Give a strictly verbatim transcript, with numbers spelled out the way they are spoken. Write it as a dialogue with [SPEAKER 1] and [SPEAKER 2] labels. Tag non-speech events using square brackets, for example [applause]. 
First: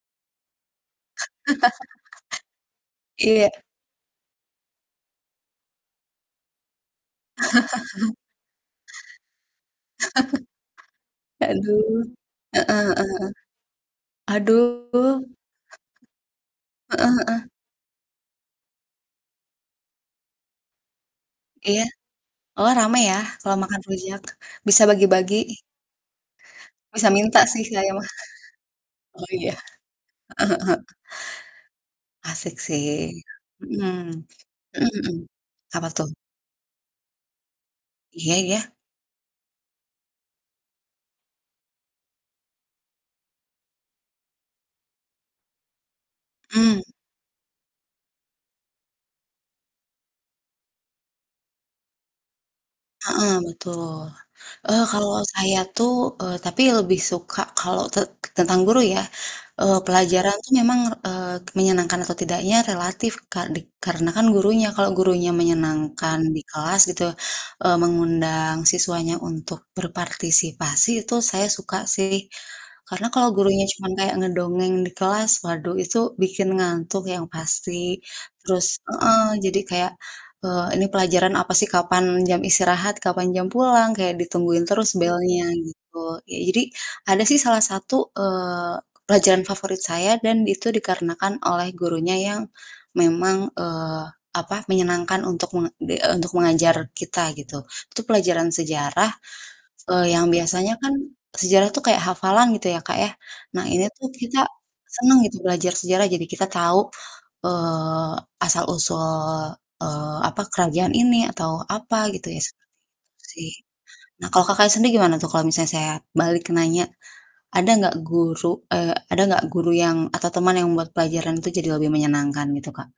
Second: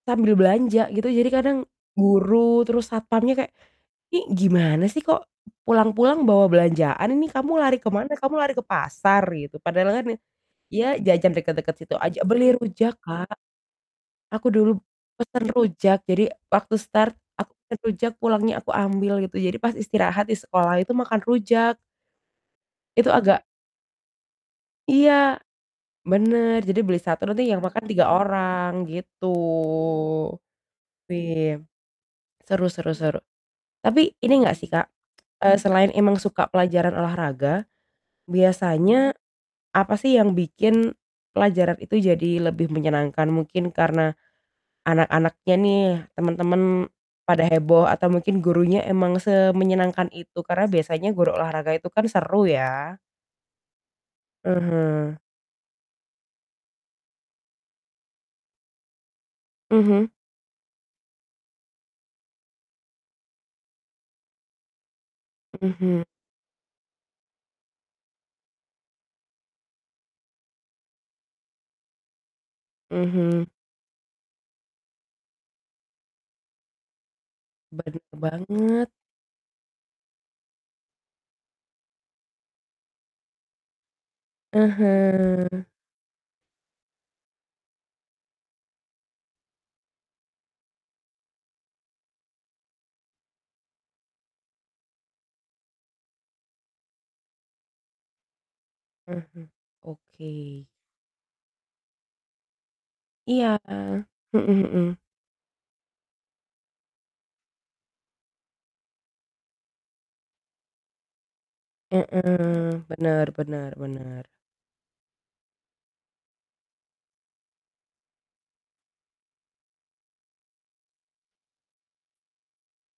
[SPEAKER 1] Sambil belanja gitu.
[SPEAKER 2] [laughs]
[SPEAKER 1] Jadi kadang guru terus satpamnya
[SPEAKER 2] Iya.
[SPEAKER 1] kayak, "Ini gimana sih kok, pulang-pulang bawa belanjaan? Ini kamu lari ke mana?
[SPEAKER 2] [laughs]
[SPEAKER 1] Kamu lari ke pasar?" Gitu. Padahal kan, ya jajan
[SPEAKER 2] [laughs]
[SPEAKER 1] dekat-dekat situ
[SPEAKER 2] Aduh.
[SPEAKER 1] aja. Beli
[SPEAKER 2] Heeh heeh
[SPEAKER 1] rujak,
[SPEAKER 2] heeh.
[SPEAKER 1] Kak. Aku
[SPEAKER 2] Aduh.
[SPEAKER 1] dulu pesan rujak. Jadi waktu
[SPEAKER 2] [laughs] Heeh
[SPEAKER 1] start,
[SPEAKER 2] heeh.
[SPEAKER 1] aku pesan rujak, pulangnya aku ambil gitu. Jadi pas istirahat di sekolah itu makan rujak.
[SPEAKER 2] Iya. Oh, rame
[SPEAKER 1] Itu
[SPEAKER 2] ya
[SPEAKER 1] agak
[SPEAKER 2] kalau makan rujak, bisa
[SPEAKER 1] Iya,
[SPEAKER 2] bagi-bagi.
[SPEAKER 1] bener. Jadi beli
[SPEAKER 2] Bisa
[SPEAKER 1] satu
[SPEAKER 2] minta
[SPEAKER 1] nanti yang
[SPEAKER 2] sih,
[SPEAKER 1] makan
[SPEAKER 2] saya mah.
[SPEAKER 1] tiga orang,
[SPEAKER 2] [chuckles]
[SPEAKER 1] gitu.
[SPEAKER 2] Oh, iya. Heeh heeh heeh.
[SPEAKER 1] Wih,
[SPEAKER 2] Asik
[SPEAKER 1] seru
[SPEAKER 2] sih,
[SPEAKER 1] seru seru.
[SPEAKER 2] mhm,
[SPEAKER 1] Tapi ini enggak sih, Kak,
[SPEAKER 2] mhm mhm,
[SPEAKER 1] eee,
[SPEAKER 2] apa
[SPEAKER 1] selain
[SPEAKER 2] tuh?
[SPEAKER 1] emang suka pelajaran olahraga,
[SPEAKER 2] Iya iya.
[SPEAKER 1] biasanya apa sih, yang bikin pelajaran itu jadi lebih menyenangkan? Mungkin karena anak-anaknya nih, teman-teman
[SPEAKER 2] Mmm.
[SPEAKER 1] pada heboh, atau mungkin gurunya emang semenyenangkan itu, karena biasanya guru olahraga itu kan seru ya.
[SPEAKER 2] Heeh, betul.
[SPEAKER 1] Ah
[SPEAKER 2] Eee,
[SPEAKER 1] hah.
[SPEAKER 2] kalau saya tuh, eee, tapi lebih suka kalau te tentang guru ya, eee,
[SPEAKER 1] Mhm.
[SPEAKER 2] pelajaran tuh memang, eee, menyenangkan atau tidaknya relatif, Kak, dik karena kan gurunya. Kalau gurunya
[SPEAKER 1] Mhm.
[SPEAKER 2] menyenangkan di kelas gitu, eee, mengundang siswanya untuk berpartisipasi, itu saya suka sih. Karena kalau
[SPEAKER 1] Mhm.
[SPEAKER 2] gurunya cuman kayak ngedongeng di kelas, waduh, itu bikin ngantuk yang
[SPEAKER 1] Bener
[SPEAKER 2] pasti. Terus
[SPEAKER 1] banget.
[SPEAKER 2] heeh, jadi kayak, eee, ini pelajaran apa sih, kapan jam istirahat, kapan jam pulang, kayak ditungguin
[SPEAKER 1] Ah
[SPEAKER 2] terus belnya,
[SPEAKER 1] hah.
[SPEAKER 2] gitu. Ya, jadi ada sih salah satu, eee, pelajaran favorit saya dan itu dikarenakan oleh gurunya yang memang, eee, apa, menyenangkan untuk menga di eee, mengajar kita gitu. Itu pelajaran sejarah,
[SPEAKER 1] Ah hah.
[SPEAKER 2] eee, yang
[SPEAKER 1] Oke.
[SPEAKER 2] biasanya kan sejarah tuh kayak hafalan gitu ya, Kak, ya.
[SPEAKER 1] Iya.
[SPEAKER 2] Nah, ini tuh kita
[SPEAKER 1] Mhm mhm.
[SPEAKER 2] senang gitu belajar sejarah, jadi kita tahu, eee, asal-usul, eee, apa, kerajaan ini atau apa gitu ya, seperti
[SPEAKER 1] Heeh,
[SPEAKER 2] itu
[SPEAKER 1] benar
[SPEAKER 2] sih.
[SPEAKER 1] benar benar.
[SPEAKER 2] Nah, kalau Kakaknya sendiri gimana tuh kalau misalnya saya balik nanya, ada nggak guru, eee, ada nggak guru yang atau teman yang buat pelajaran itu jadi lebih menyenangkan gitu, Kak?